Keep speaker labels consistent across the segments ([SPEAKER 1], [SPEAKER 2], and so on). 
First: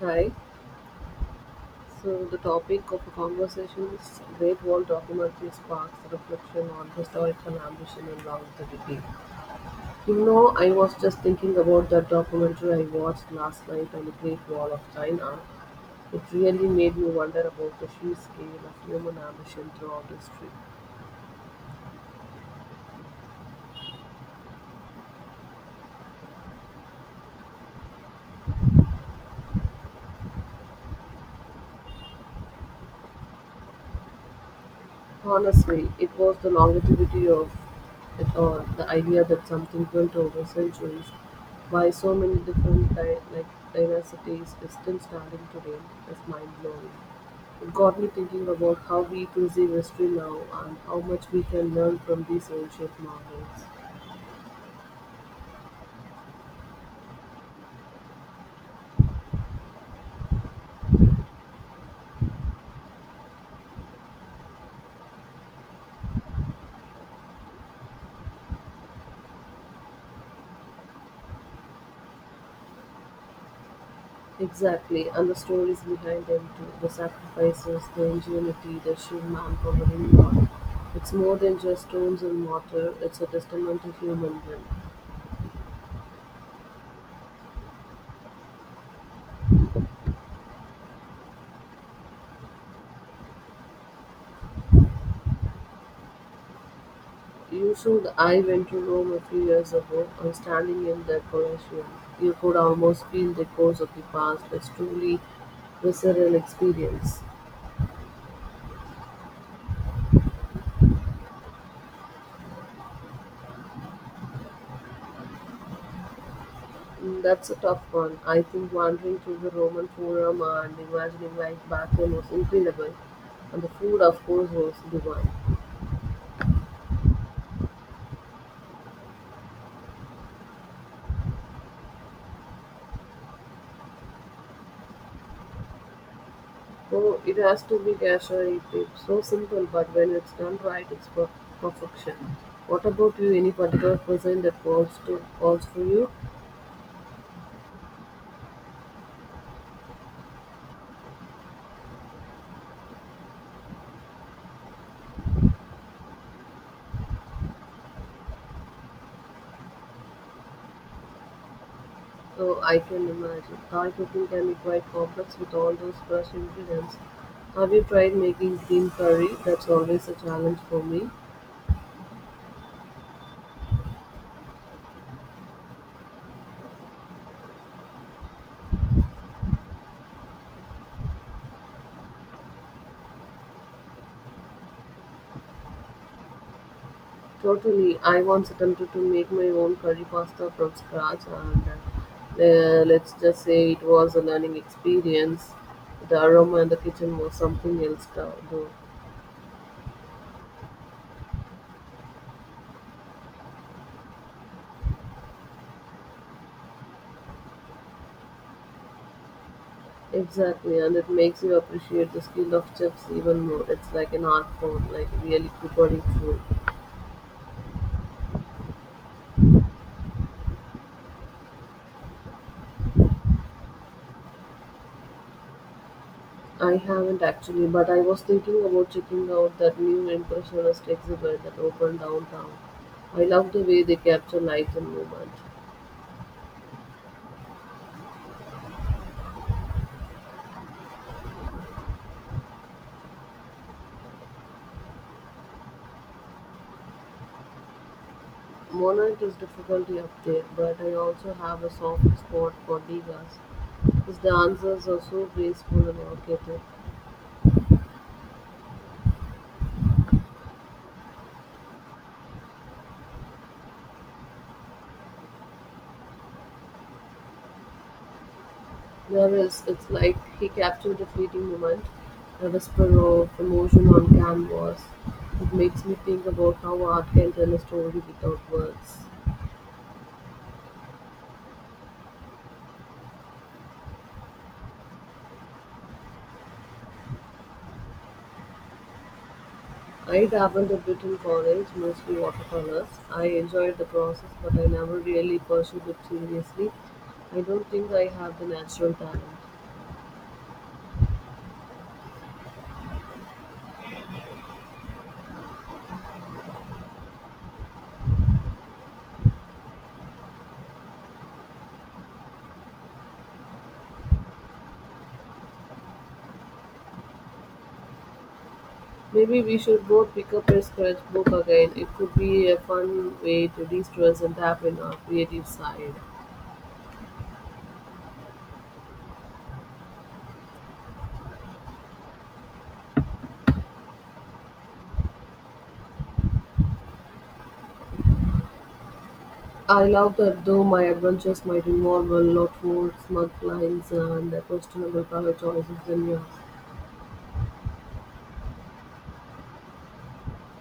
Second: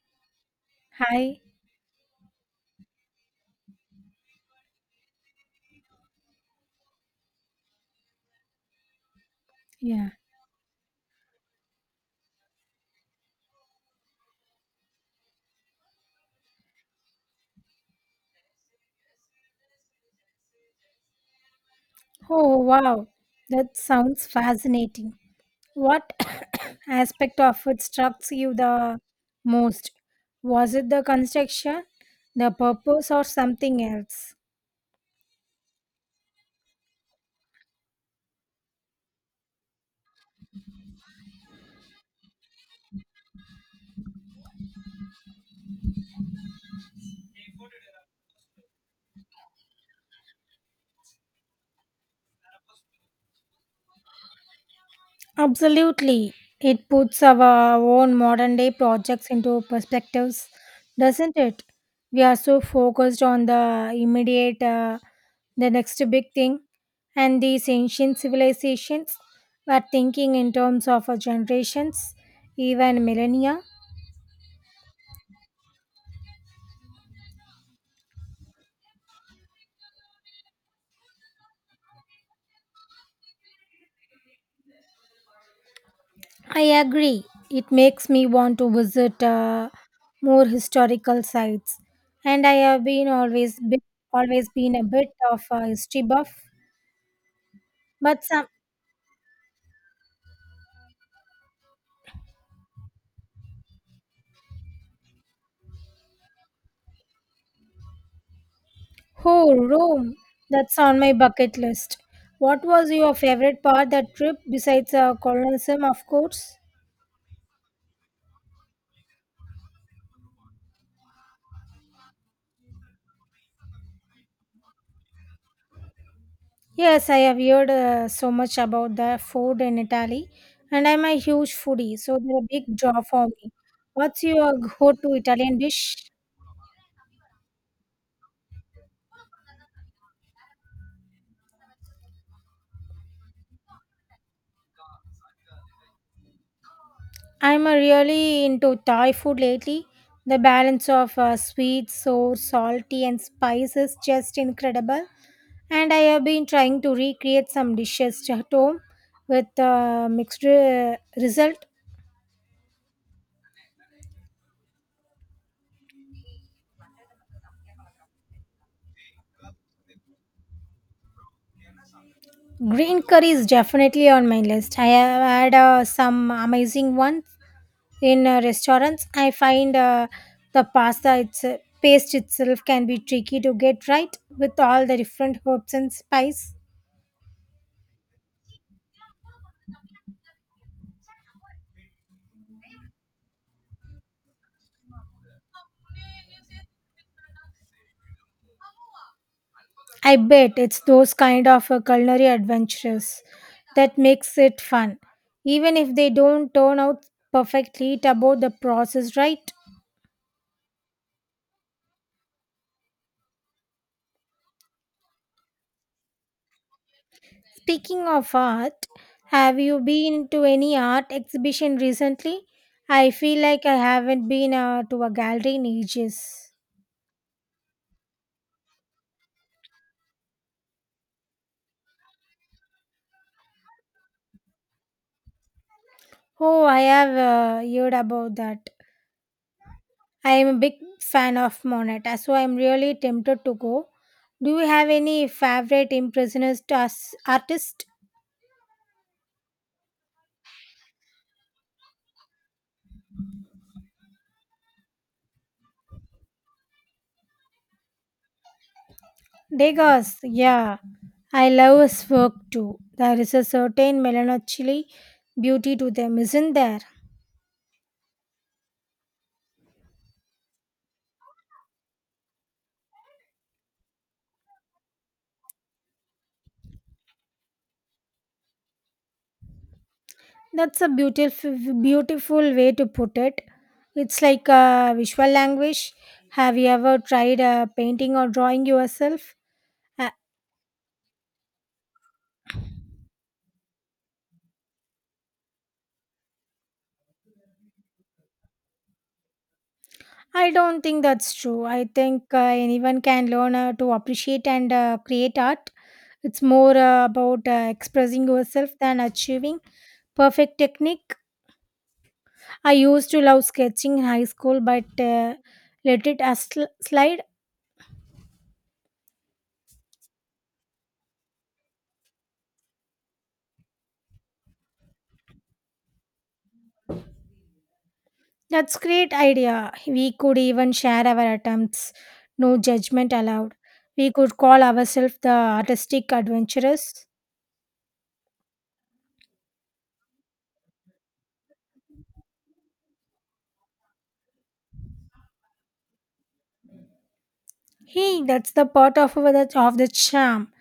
[SPEAKER 1] Hi.
[SPEAKER 2] Hi.
[SPEAKER 1] So the topic of the conversation is Great Wall documentary sparks reflection on historical ambition and longevity.
[SPEAKER 2] Yeah.
[SPEAKER 1] You know, I was just thinking about that documentary I watched last night on the Great Wall of China. It really made me wonder about the sheer scale of human ambition throughout history.
[SPEAKER 2] Oh, wow. That sounds fascinating. What aspect of it struck you the most? Was it the construction, the purpose, or something else?
[SPEAKER 1] Honestly, it was the longevity of it all, the idea that something built over centuries by so many different dynasties is still standing today is mind-blowing. It got me thinking about how we perceive history now and how much we can learn from these ancient marvels.
[SPEAKER 2] Absolutely. It puts our own modern day projects into perspectives, doesn't it? We are so focused on the immediate, the next big thing, and these ancient civilizations were thinking in terms of our generations, even millennia.
[SPEAKER 1] Exactly, and the stories behind them too, the sacrifices, the ingenuity, the sheer manpower involved. It's more than just stones and mortar, it's a testament to human will.
[SPEAKER 2] I agree. It makes me want to visit more historical sites, and I have always been a bit of a history buff.
[SPEAKER 1] You should.
[SPEAKER 2] But
[SPEAKER 1] I
[SPEAKER 2] some,
[SPEAKER 1] went to Rome a few years ago, and standing in the Colosseum, you could almost feel the echoes of the past. It's truly visceral experience.
[SPEAKER 2] oh, Rome! That's on my bucket list. What was your favorite part that trip besides Colosseum, of course?
[SPEAKER 1] Mm, that's a tough one. I think wandering through the Roman Forum and imagining life back then was incredible, and the food, of course, was divine.
[SPEAKER 2] Yes, I have heard so much about the food in Italy, and I'm a huge foodie, so they're a big draw for me. What's your go-to Italian dish?
[SPEAKER 1] So it has to be gasha. It's so simple, but when it's done right, it's perfection. What about you? Any particular cuisine that calls for you?
[SPEAKER 2] I'm really into Thai food lately. The balance of sweet, sour, salty, and spice is just incredible. And I have been trying to recreate some dishes at home with mixed result.
[SPEAKER 1] So I can imagine. Thai cooking can be quite complex with all those fresh ingredients. Have you tried making green curry? That's always a challenge for me.
[SPEAKER 2] Green curry is definitely on my list. I have had some amazing ones in restaurants. I find the pasta its paste itself can be tricky to get right with all the different herbs and spice.
[SPEAKER 1] Totally. I once attempted to make my own curry pasta from scratch, and let's just say it was a learning experience. The aroma in the kitchen was something else, though.
[SPEAKER 2] I bet it's those kind of culinary adventures that makes it fun, even if they don't turn out perfectly. It's about the process, right?
[SPEAKER 1] Exactly, and it makes you appreciate the skill of chefs even more. It's like an art form, like really preparing food.
[SPEAKER 2] Speaking of art, have you been to any art exhibition recently? I feel like I haven't been to a gallery in ages.
[SPEAKER 1] I haven't actually, but I was thinking about checking out that new Impressionist exhibit that opened downtown. I love the way they capture light and movement.
[SPEAKER 2] Oh, I have heard about that. I am a big fan of Monet, so I'm really tempted to go. Do you have any favorite impressionist artist?
[SPEAKER 1] Monet is difficulty up there, but I also have a soft spot for Degas. His dancers are so graceful and evocative.
[SPEAKER 2] Degas, yeah. I love his work too. There is a certain melancholy beauty to them, isn't there?
[SPEAKER 1] There is, it's like he captured a fleeting moment, a whisper of emotion on canvas. It makes me think about how art can tell a story without words.
[SPEAKER 2] That's a beautiful, beautiful way to put it. It's like a visual language. Have you ever tried painting or drawing yourself? Uh,
[SPEAKER 1] I dabbled a bit in college, mostly watercolors. I enjoyed the process, but I never really pursued it seriously. I don't think I have the natural talent.
[SPEAKER 2] I don't think that's true. I think anyone can learn to appreciate and create art. It's more about expressing yourself than achieving perfect technique. I used to love sketching in high school, but let it slide.
[SPEAKER 1] Maybe we should both pick up a sketchbook again. It could be a fun way to de stress and tap in our creative side.
[SPEAKER 2] That's great idea. We could even share our attempts. No judgment allowed. We could call ourselves the artistic adventurers.
[SPEAKER 1] I love that though my adventures might involve a lot more smug lines and questionable color choices than yours.
[SPEAKER 2] Hey, that's the part of our, of the charm.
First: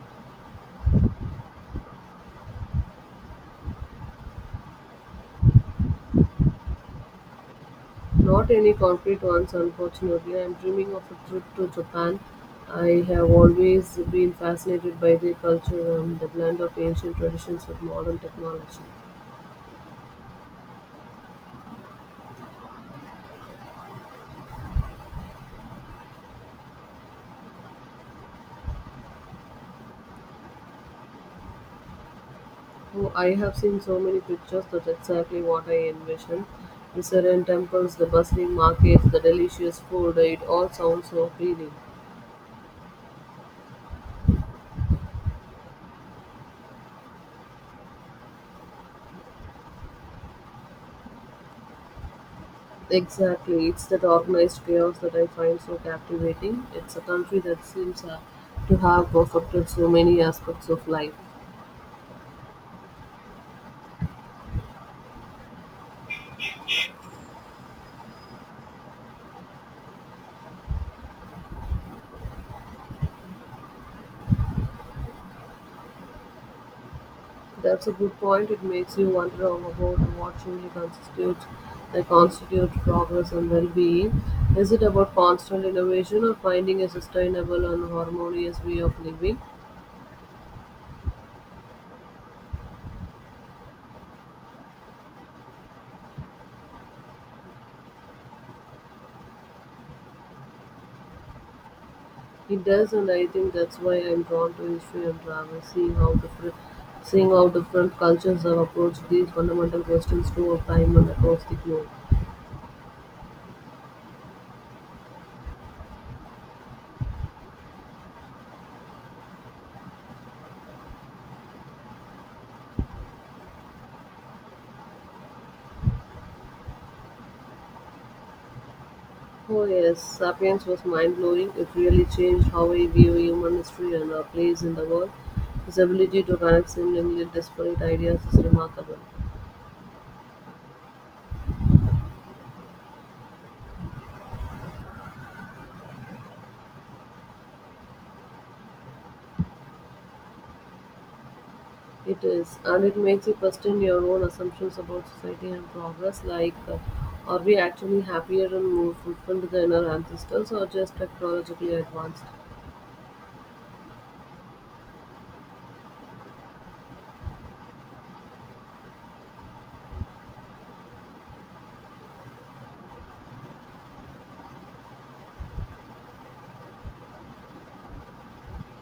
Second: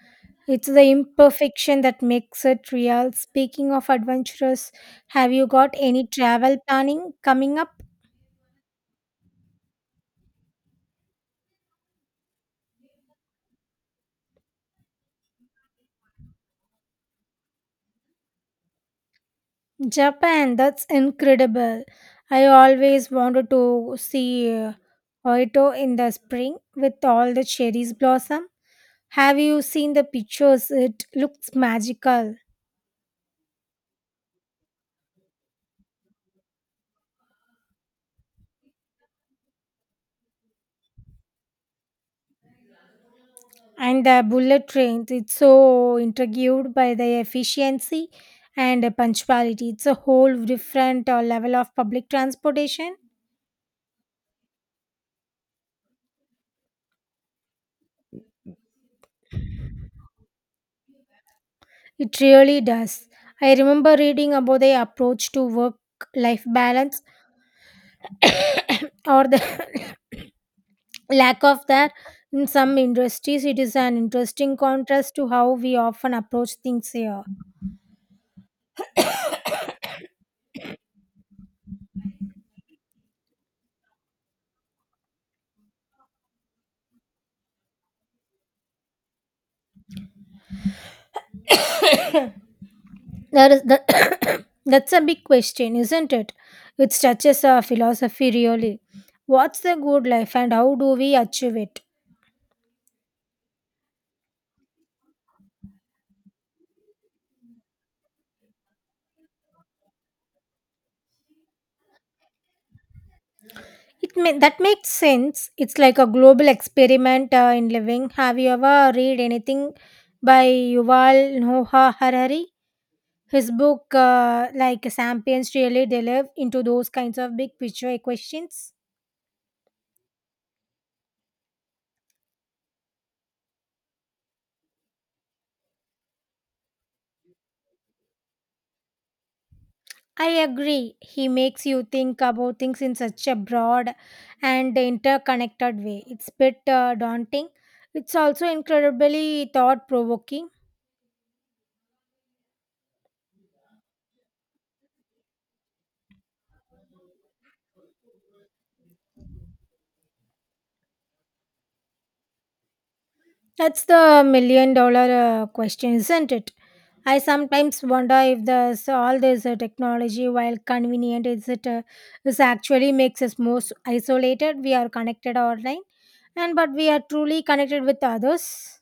[SPEAKER 2] It's the imperfection that makes it real. Speaking of adventurers, have you got any travel planning coming up?
[SPEAKER 1] Not any concrete ones unfortunately. I'm dreaming of a trip to Japan. I have always been fascinated by their culture and the blend of ancient traditions with modern technology.
[SPEAKER 2] Japan, that's incredible. I always wanted to see Kyoto in the spring with all the cherries blossom. Have you seen the pictures? It looks magical.
[SPEAKER 1] Oh, I have seen so many pictures. That's exactly what I envisioned. The serene temples, the bustling markets, the delicious food. It all sounds so appealing.
[SPEAKER 2] And the bullet trains, it's so intrigued by the efficiency and punctuality. It's a whole different level of public transportation.
[SPEAKER 1] Exactly. It's that organized chaos that I find so captivating. It's a country that seems to have perfected so many aspects of life.
[SPEAKER 2] It really does. I remember reading about the approach to work life balance or the lack of that in some industries, it is an interesting contrast to how we often approach things here.
[SPEAKER 1] That's a good point. It makes you wonder about what truly constitutes progress and well-being. Is it about constant innovation or finding a sustainable and harmonious way of living?
[SPEAKER 2] There is the that's a big question, isn't it? It touches our philosophy, really. What's the good life and how do we achieve it?
[SPEAKER 1] It does, and I think that's why I'm drawn to history and travel, seeing how different cultures have approached these fundamental questions throughout time and across the globe.
[SPEAKER 2] That makes sense. It's like a global experiment in living. Have you ever read anything by Yuval Noah Harari? His book like Sapiens really delve into those kinds of big picture questions.
[SPEAKER 1] Oh yes, Sapiens was mind-blowing. It really changed how we view human history and our place in the world. His ability to connect seemingly disparate ideas is remarkable.
[SPEAKER 2] I agree. He makes you think about things in such a broad and interconnected way. It's a bit daunting. It's also incredibly thought provoking.
[SPEAKER 1] It is, and it makes you question your own assumptions about society and progress. Like, are we actually happier and more fulfilled than our ancestors, or just technologically advanced?
[SPEAKER 2] That's the million dollar question, isn't it? I sometimes wonder if all this technology, while convenient, is actually makes us more isolated. We are connected online, and but we are truly connected with others.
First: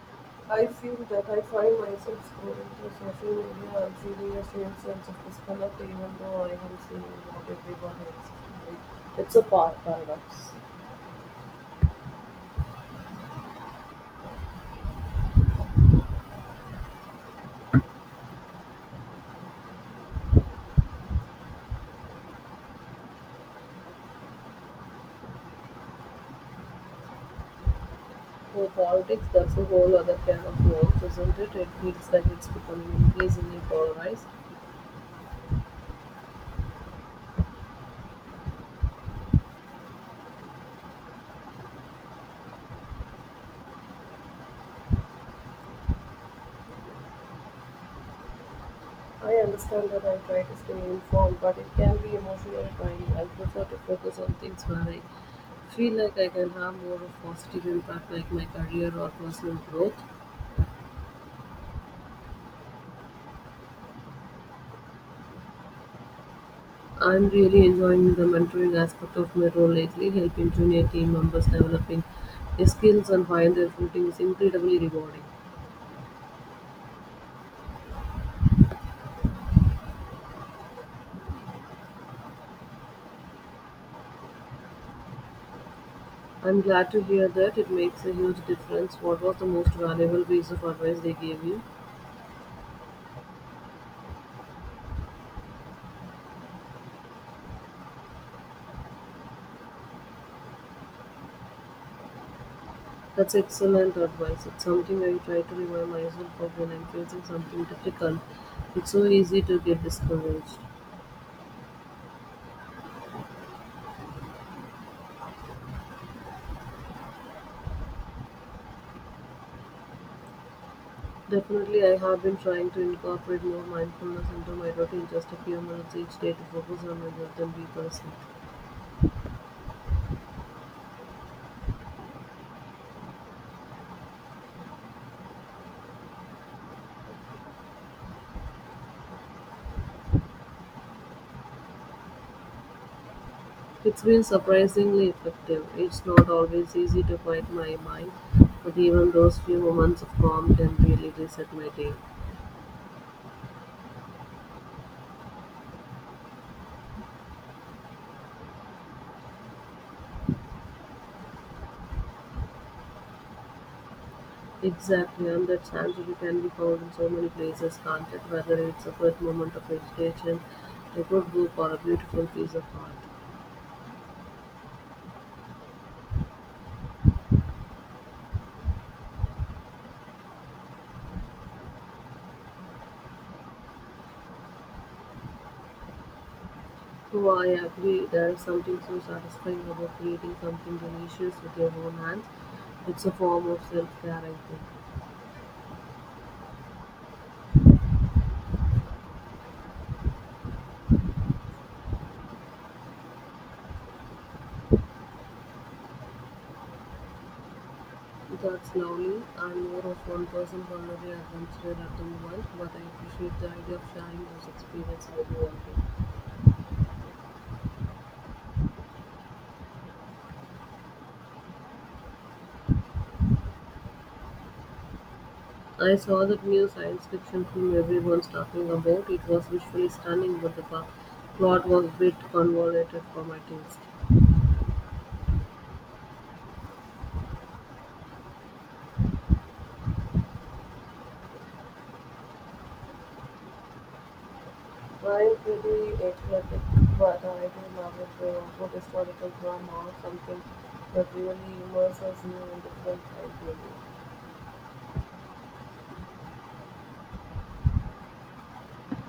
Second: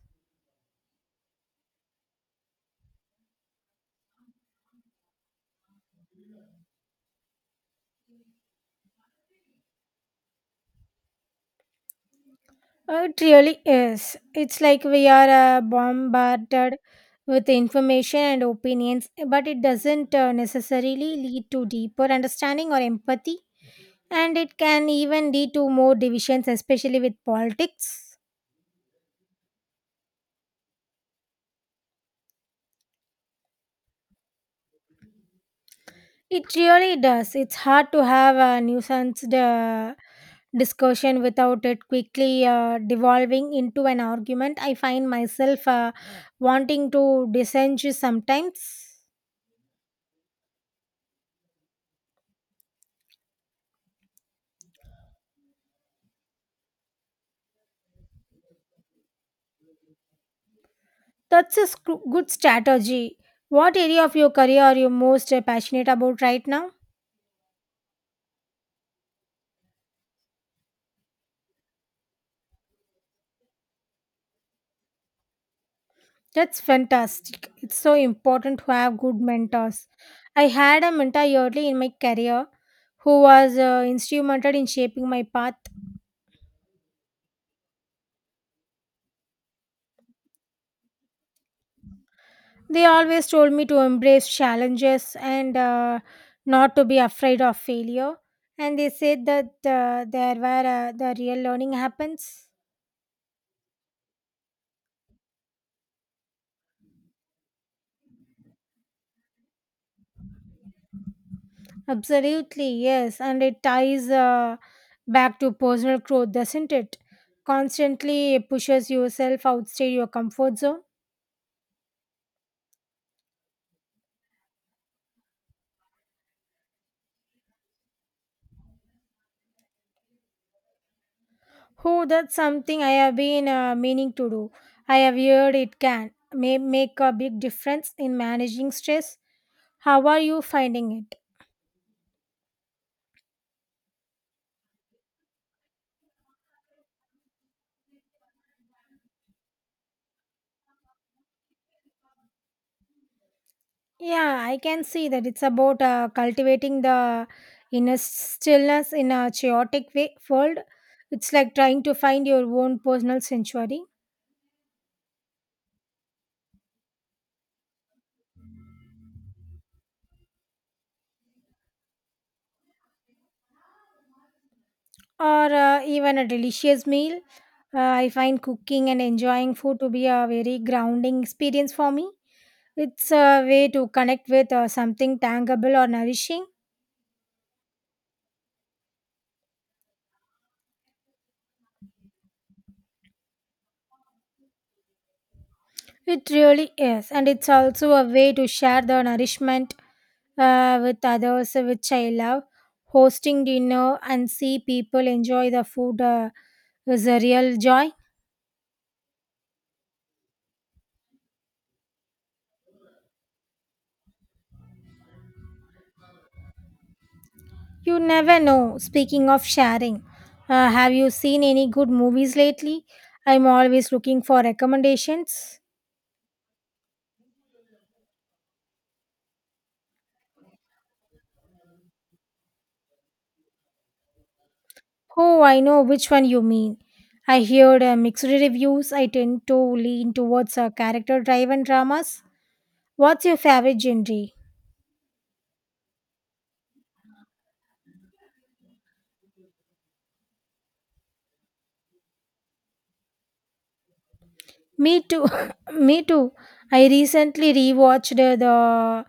[SPEAKER 1] I feel that I find myself scrolling through social media and feeling a strange sense of disconnect even though I am seeing what everyone else is doing. It's a paradox.
[SPEAKER 2] It really is. It's like we are bombarded with information and opinions, but it doesn't necessarily lead to deeper understanding or empathy. And it can even lead to more divisions, especially with politics.
[SPEAKER 1] For politics, that's a whole other can of worms, isn't it? It feels like it's becoming increasingly polarized.
[SPEAKER 2] It really does. It's hard to have a nuanced discussion without it quickly devolving into an argument. I find myself wanting to dissent sometimes.
[SPEAKER 1] I understand that I try to stay informed, but it can be emotionally draining. I prefer to focus on things where I feel like I can have more of positive impact, like my career or personal growth.
[SPEAKER 2] Good strategy. What area of your career are you most passionate about right now?
[SPEAKER 1] I'm really enjoying the mentoring aspect of my role lately, helping junior team members developing their skills and find their footing is incredibly rewarding.
[SPEAKER 2] That's fantastic. It's so important to have good mentors. I had a mentor early in my career who was instrumental in shaping my path.
[SPEAKER 1] I'm glad to hear that it makes a huge difference. What was the most valuable piece of advice they gave you?
[SPEAKER 2] They always told me to embrace challenges and not to be afraid of failure. And they said that the real learning happens.
[SPEAKER 1] That's excellent advice. It's something I try to remind myself of when I'm facing something difficult. It's so easy to get discouraged.
[SPEAKER 2] Absolutely, yes. And it ties back to personal growth, doesn't it? Constantly pushes yourself outside your comfort zone.
[SPEAKER 1] Definitely, I have been trying to incorporate more mindfulness into my routine, just a few minutes each day to focus on my breath and be present.
[SPEAKER 2] Oh, that's something I have been meaning to do. I have heard it can may make a big difference in managing stress. How are you finding it?
[SPEAKER 1] It's been surprisingly effective. It's not always easy to quiet my mind, but even those few moments of calm can really reset my day.
[SPEAKER 2] Yeah, I can see that it's about cultivating the inner stillness in a chaotic way, world. It's like trying to find your own personal sanctuary.
[SPEAKER 1] Exactly, and that sanctuary can be found in so many places, can't it? Whether it's a good moment of meditation, a good book, or a beautiful piece of art.
[SPEAKER 2] Or even a delicious meal. I find cooking and enjoying food to be a very grounding experience for me. It's a way to connect with something tangible or nourishing.
[SPEAKER 1] Oh, I agree. There is something so satisfying about creating something delicious with your own hands. It's a form of self care, I think.
[SPEAKER 2] It really is. And it's also a way to share the nourishment with others, which I love. Hosting dinner and see people enjoy the food is a real joy.
[SPEAKER 1] That's lovely. I'm more of one person holiday adventurer at the moment, but I appreciate the idea of sharing those experiences with you all.
[SPEAKER 2] You never know. Speaking of sharing, have you seen any good movies lately? I'm always looking for recommendations.
[SPEAKER 1] I saw that new science fiction film everyone's talking about. It was visually stunning, but the plot was a bit convoluted for my taste.
[SPEAKER 2] Oh, I know which one you mean. I heard mixed reviews. I tend to lean towards character driven dramas. What's your favorite genre?
[SPEAKER 1] I'm pretty athletic, but I do love a good historical drama or something that really immerses you in different time.
[SPEAKER 2] Me too. Me too. I recently rewatched The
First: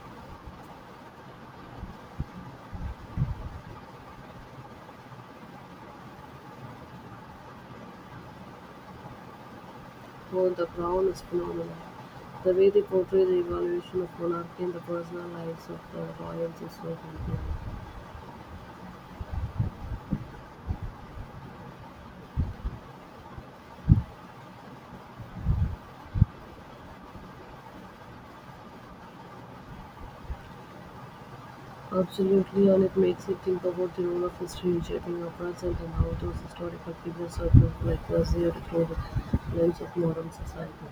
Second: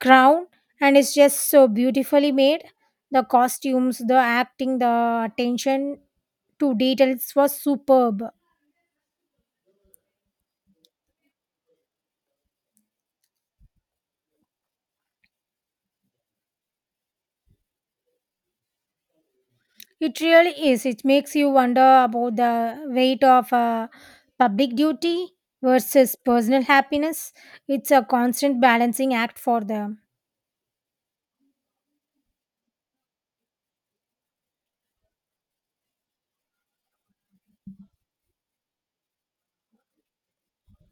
[SPEAKER 2] Crown, and it's just so beautifully made. The costumes, the acting, the attention to detail. It was superb.
[SPEAKER 1] Oh, the Crown is phenomenal. The way they portray the evolution of monarchy and the personal lives of the royals is so compelling.
[SPEAKER 2] It really is. It makes you wonder about the weight of public duty versus personal happiness. It's a constant balancing act for them.
[SPEAKER 1] Absolutely, and it makes you think about the role of history in shaping our present and how those historical figures are looked like perceived through the lens of modern society.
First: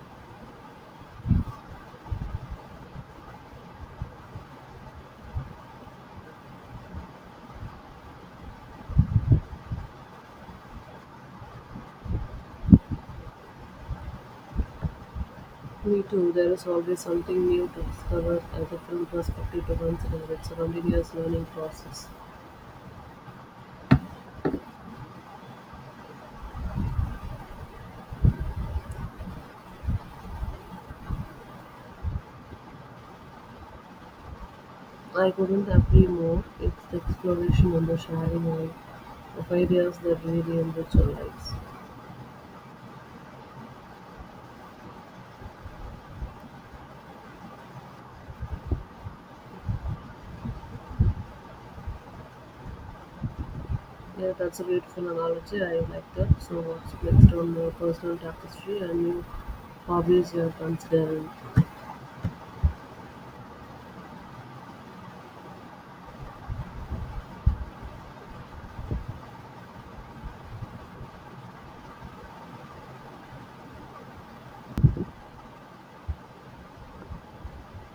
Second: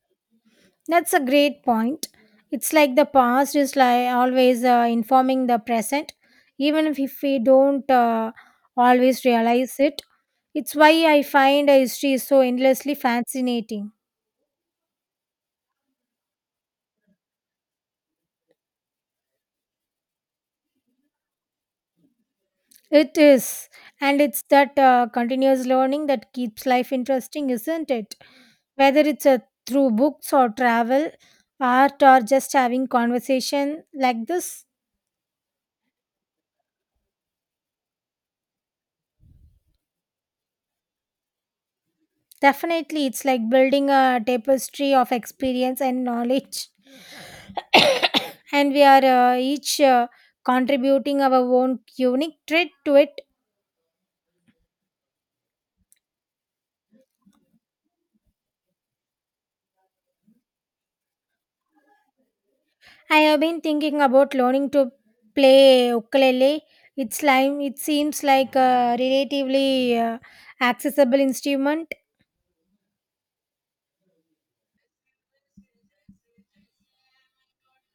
[SPEAKER 2] That's a great point. It's like the past is like always informing the present, even if we don't always realize it. It's why I find history is so endlessly fascinating.
[SPEAKER 1] Me too, there is always something new to discover and a different perspective to consider. It's a continuous learning process.
[SPEAKER 2] It is. And it's that continuous learning that keeps life interesting, isn't it? Whether it's through books or travel, art, or just having conversation like this,
[SPEAKER 1] I couldn't agree more. It's the exploration and the sharing of ideas that really enrich our lives.
[SPEAKER 2] definitely it's like building a tapestry of experience and knowledge. And we are each contributing our own unique trait to it.
[SPEAKER 1] Yeah, that's a beautiful analogy. I like that. So, what's next on your personal tapestry and new hobbies you are considering?
[SPEAKER 2] I have been thinking about learning to play ukulele. It seems like a relatively accessible instrument.